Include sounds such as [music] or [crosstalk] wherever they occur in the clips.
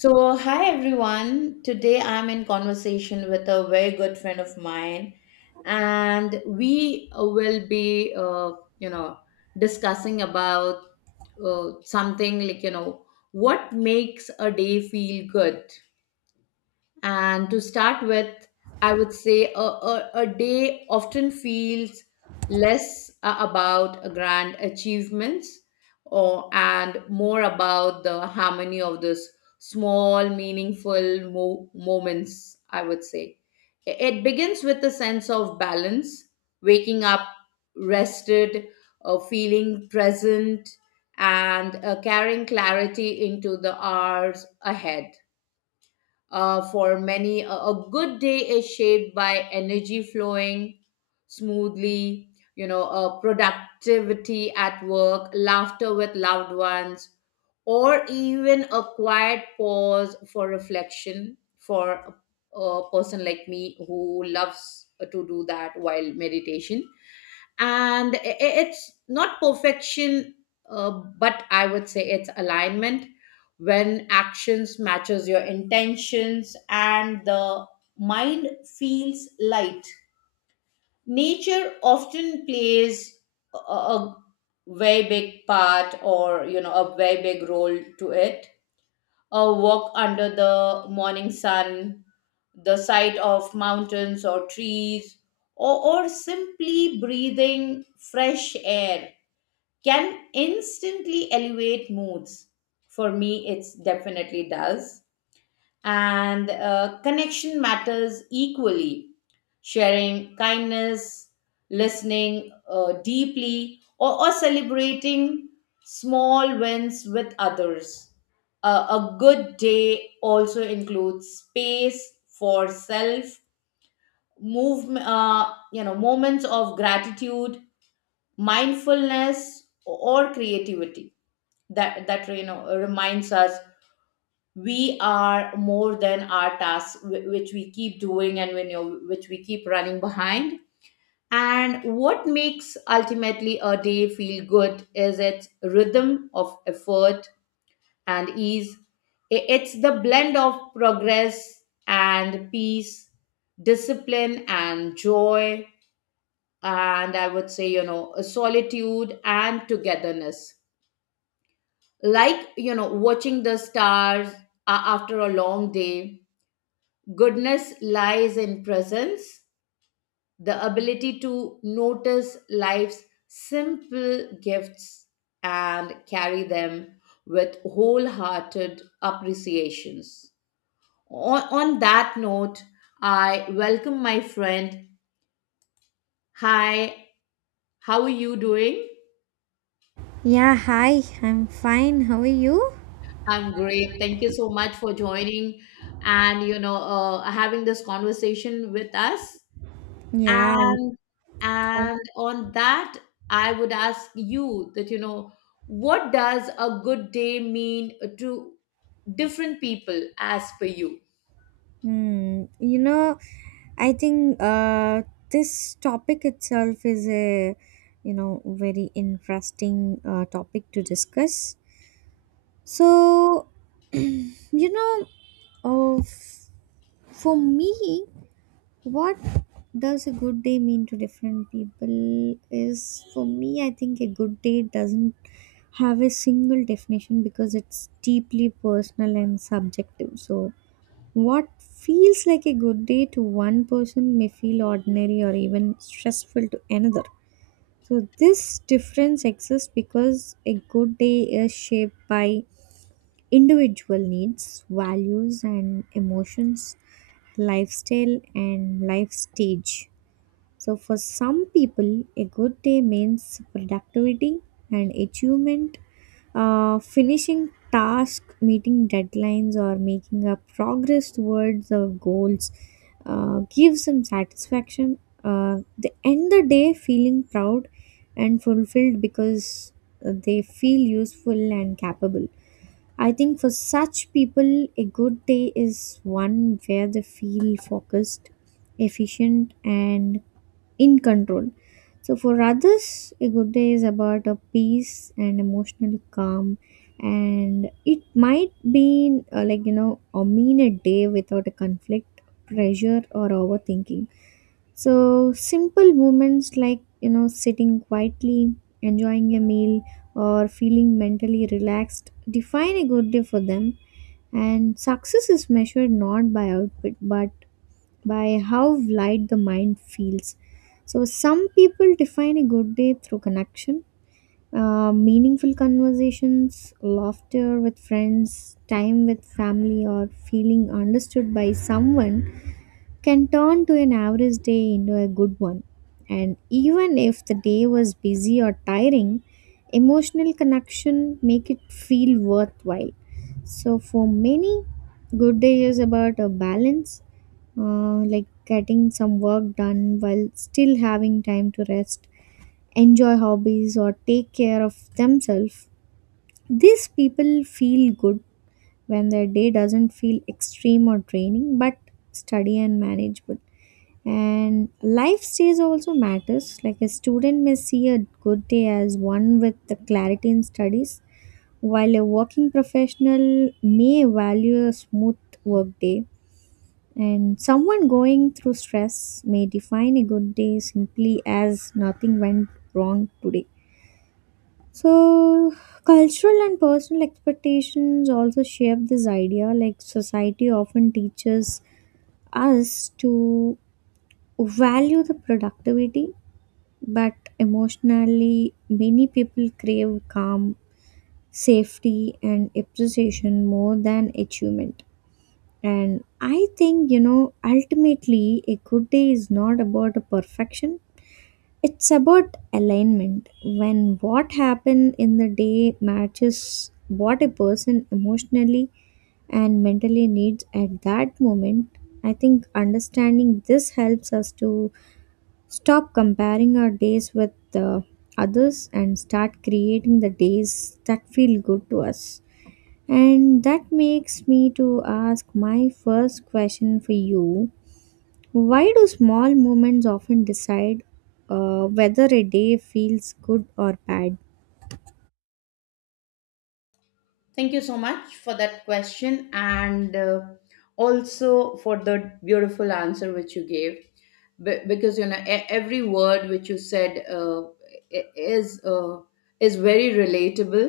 So, hi everyone. Today I'm in conversation with a very good friend of mine, and we will be, you know, discussing about something what makes a day feel good. And to start with, I would say a day often feels less about a grand achievements or and more about the harmony of this small meaningful moments, I would say. It begins with a sense of balance, waking up rested, feeling present, and carrying clarity into the hours ahead. For many, a good day is shaped by energy flowing smoothly, productivity at work, laughter with loved ones, or even a quiet pause for reflection. For a person like me who loves to do that while meditation. And it's not perfection, uh, but I would say it's alignment, when actions matches your intentions and the mind feels light. Nature often plays a very big part, or you know, a very big role to it. A walk under the morning sun, the sight of mountains or trees, or simply breathing fresh air can instantly elevate moods. For me it's definitely does. And connection matters equally, sharing kindness, listening deeply, or celebrating small wins with others. A good day also includes space for self move, moments of gratitude, mindfulness, or creativity that reminds us we are more than our tasks, which we keep doing and when you which we keep running behind. And what makes ultimately a day feel good is its rhythm of effort and ease. It's the blend of progress and peace, discipline and joy, and I would say, you know, solitude and togetherness, like you know, watching the stars after a long day. Goodness lies in presence, the ability to notice life's simple gifts and carry them with wholehearted appreciations. On that note, I welcome my friend. Hi, how are you doing? Yeah, hi, I'm fine. How are you? I'm great. Thank you so much for joining and having this conversation with us. Yeah, and and I- on that, I would ask you that, you know, what does a good day mean to different people as per you? hmm, you know, I think this topic itself is very interesting topic to discuss. So, [clears throat] you know, uh, f- for me, what does a good day mean to different people is for me I think a good day doesn't have a single definition because it's deeply personal and subjective. So what feels like a good day to one person may feel ordinary or even stressful to another. So this difference exists because a good day is shaped by individual needs, values, and emotions, lifestyle, and life stage. So for some people, a good day means productivity and achievement. Finishing tasks, meeting deadlines, or making a progress towards the goals gives them satisfaction. They end the day feeling proud and fulfilled because they feel useful and capable. I think for such people, a good day is one where they feel focused, efficient, and in control. So for others, a good day is about a peace and emotional calm, and it might be like you know, a mean a day without a conflict, pressure, or overthinking. So simple moments like sitting quietly, enjoying a meal, or feeling mentally relaxed define a good day for them. And success is measured not by output but by how light the mind feels. So some people define a good day through connection. Meaningful conversations, laughter with friends, time with family, or feeling understood by someone can turn to an average day into a good one. And even if the day was busy or tiring, emotional connection make it feel worthwhile. So for many, good day is about a balance, like getting some work done while still having time to rest, enjoy hobbies, or take care of themselves. These people feel good when their day doesn't feel extreme or draining, but study and manageable. And life stage also matters. Like a student may see a good day as one with the clarity in studies, while a working professional may value a smooth work day, and someone going through stress may define a good day simply as nothing went wrong today. So cultural and personal expectations also shape this idea. Like, society often teaches us to value the productivity, but emotionally, many people crave calm, safety, and appreciation more than achievement. And I think, ultimately, a good day is not about a perfection. It's about alignment. When what happened in the day matches what a person emotionally and mentally needs at that moment, I think understanding this helps us to stop comparing our days with others and start creating the days that feel good to us. And that makes me to ask my first question for you. Why do small moments often decide whether a day feels good or bad? Thank you so much for that question, and also for the beautiful answer which you gave. Because you know, every word which you said, i- is uh, is very relatable,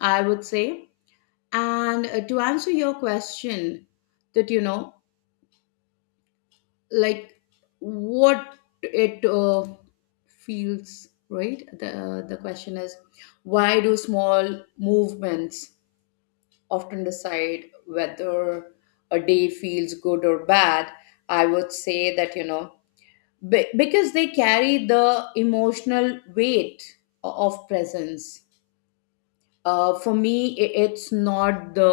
I would say. And to answer your question, that you know, like, what it feels right, the question is, why do small movements often decide whether a day feels good or bad? I would say that, you know, because they carry the emotional weight of presence. For me, it's not the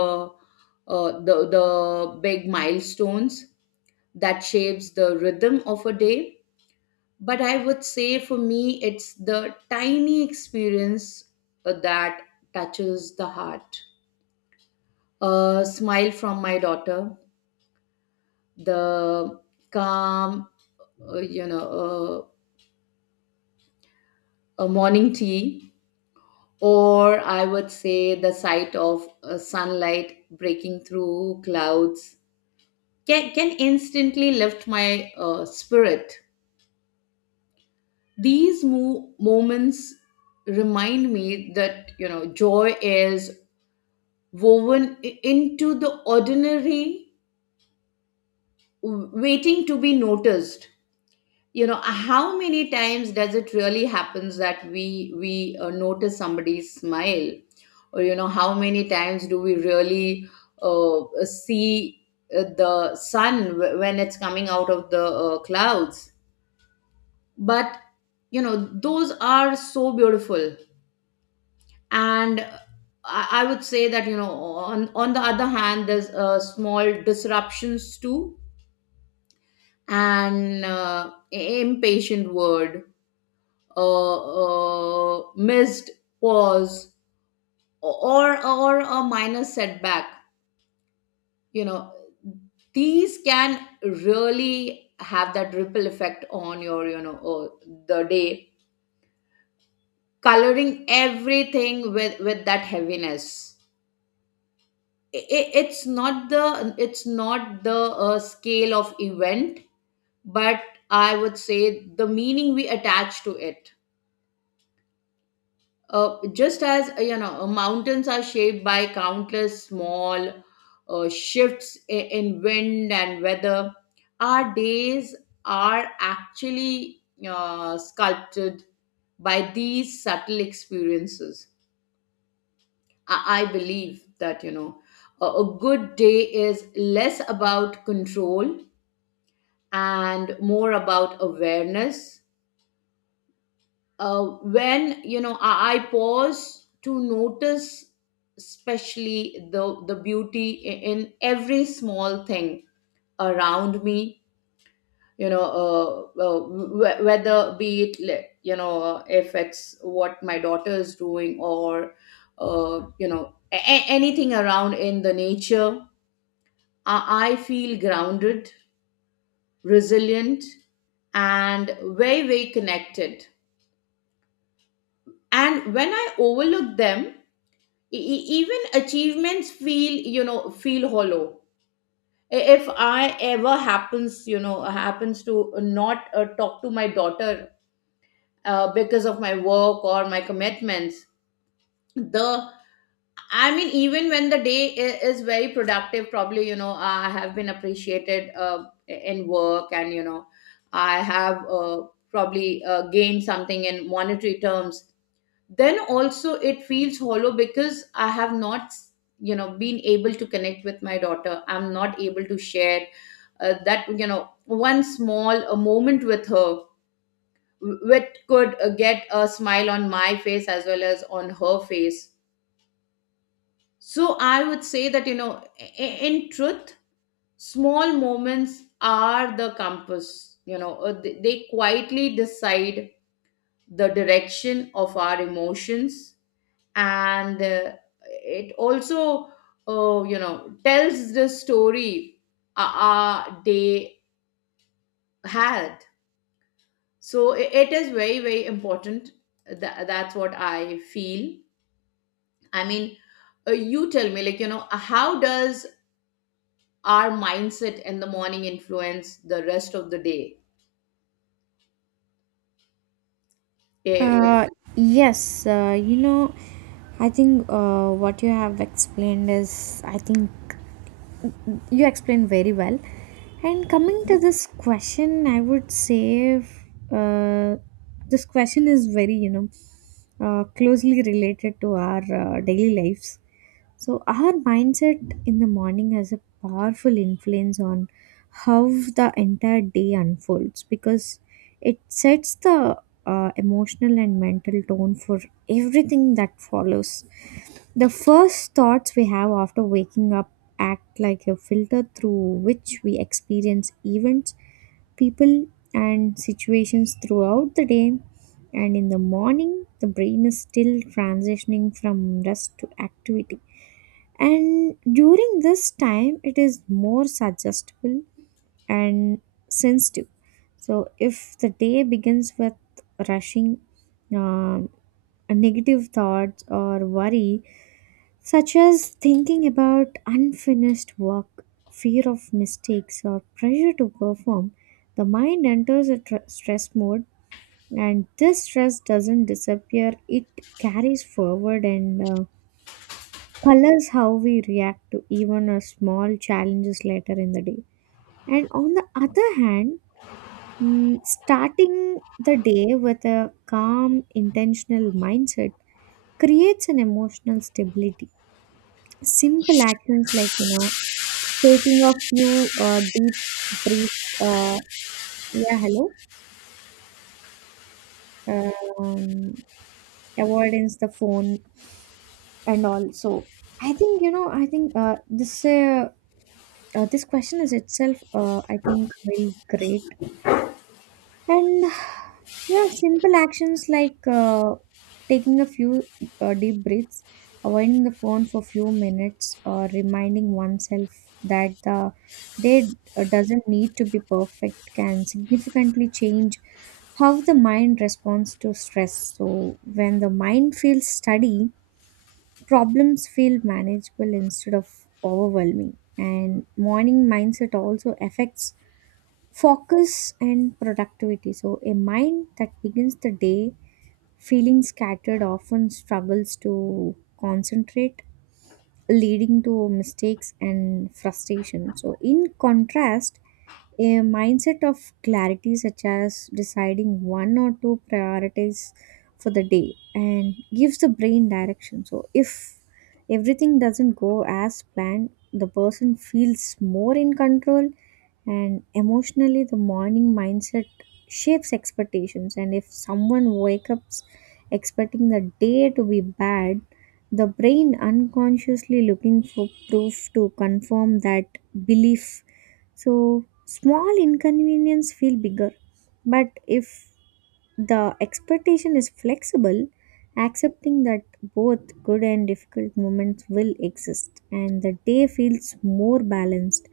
the big milestones that shapes the rhythm of a day, but I would say for me it's the tiny experience that touches the heart. A smile from my daughter, the calm, uh, you know uh, a morning tea, or I would say the sight of sunlight breaking through clouds, can instantly lift my spirit. These moments remind me that, you know, joy is woven into the ordinary, waiting to be noticed. You know, how many times does it really happens that we notice somebody's smile, or you know, how many times do we really see the sun when it's coming out of the clouds? But you know, those are so beautiful. And I would say that, you know, on the other hand, there's small disruptions too. An impatient word, a missed pause, or a minor setback. You know, these can really have that ripple effect on your, the day, coloring everything with that heaviness. It's not the, it's not the scale of event, but I would say the meaning we attach to it. Just as, mountains are shaped by countless small shifts in wind and weather, our days are actually sculpted by these subtle experiences. I believe that, you know, a good day is less about control and more about awareness. When you know, I pause to notice, especially the beauty in every small thing around me. You know, whether be it you know, if it's what my daughter is doing or, you know, anything around in the nature, I feel grounded, resilient, and very very connected. And when I overlook them, even achievements feel, feel hollow. If I ever happens, happens to not talk to my daughter because of my work or my commitments, the, I mean, even when the day is very productive, probably, you know, I have been appreciated in work, and you know, I have, probably gained something in monetary terms, then also it feels hollow because I have not, you know, been able to connect with my daughter. I'm not able to share that, you know, one small a moment with her, which could get a smile on my face as well as on her face. So I would say that, you know, in truth, small moments are the compass. You know, they quietly decide the direction of our emotions, and it also, tells the story uh, they had. So it is very very important. That's what I feel. I mean, you tell me, like, you know, how does our mindset in the morning influence the rest of the day? Eh, eh, Uh, yes, I think what you have explained is, I think you explained very well. And coming to this question, I would say uh, this question is very, closely related to our daily lives. So our mindset in the morning has a powerful influence on how the entire day unfolds because it sets the emotional and mental tone for everything that follows. The first thoughts we have after waking up act like a filter through which we experience events, people, and situations throughout the day. And in the morning, the brain is still transitioning from rest to activity. And during this time, it is more suggestible and sensitive. So if the day begins with rushing, um, negative thoughts, or worry, such as thinking about unfinished work, fear of mistakes, or pressure to perform, the mind enters a stress mode, and this stress doesn't disappear, it carries forward and colors how we react to even a small challenges later in the day. And on the other hand, starting the day with a calm, intentional mindset creates an emotional stability. Simple actions like taking a few deep breaths. Yeah, hello. Um, Avoidance the phone and all. So I think I think this question is itself. I think very great. And yeah, simple actions like taking a few deep breaths, avoiding the phone for few minutes, or reminding oneself that the day doesn't need to be perfect can significantly change how the mind responds to stress. So when the mind feels steady, problems feel manageable instead of overwhelming. And morning mindset also affects focus and productivity. So a mind that begins the day feeling scattered often struggles to concentrate, leading to mistakes and frustration. So in contrast, a mindset of clarity, such as deciding one or two priorities for the day and gives the brain direction, so if everything doesn't go as planned, the person feels more in control. And emotionally, the morning mindset shapes expectations, and if someone wakes up expecting the day to be bad, the brain unconsciously looking for proof to confirm that belief. So small inconvenience feel bigger. But if the expectation is flexible, accepting that both good and difficult moments will exist, and the day feels more balanced.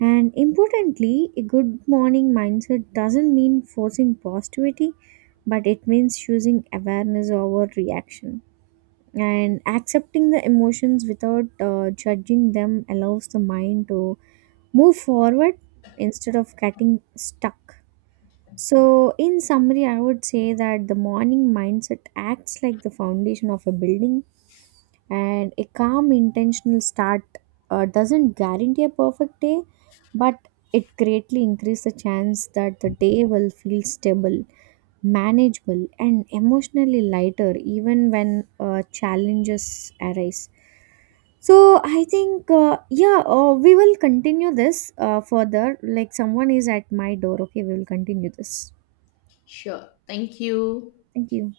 And importantly, a good morning mindset doesn't mean forcing positivity, but it means choosing awareness over reaction. And accepting the emotions without judging them allows the mind to move forward instead of getting stuck. So in summary, I would say that the morning mindset acts like the foundation of a building, and a calm intentional start doesn't guarantee a perfect day, but it greatly increases the chance that the day will feel stable, manageable, and emotionally lighter even when challenges arise. So I think we will continue this further, like someone is at my door. Okay, we will continue this. sure, thank you. Thank you.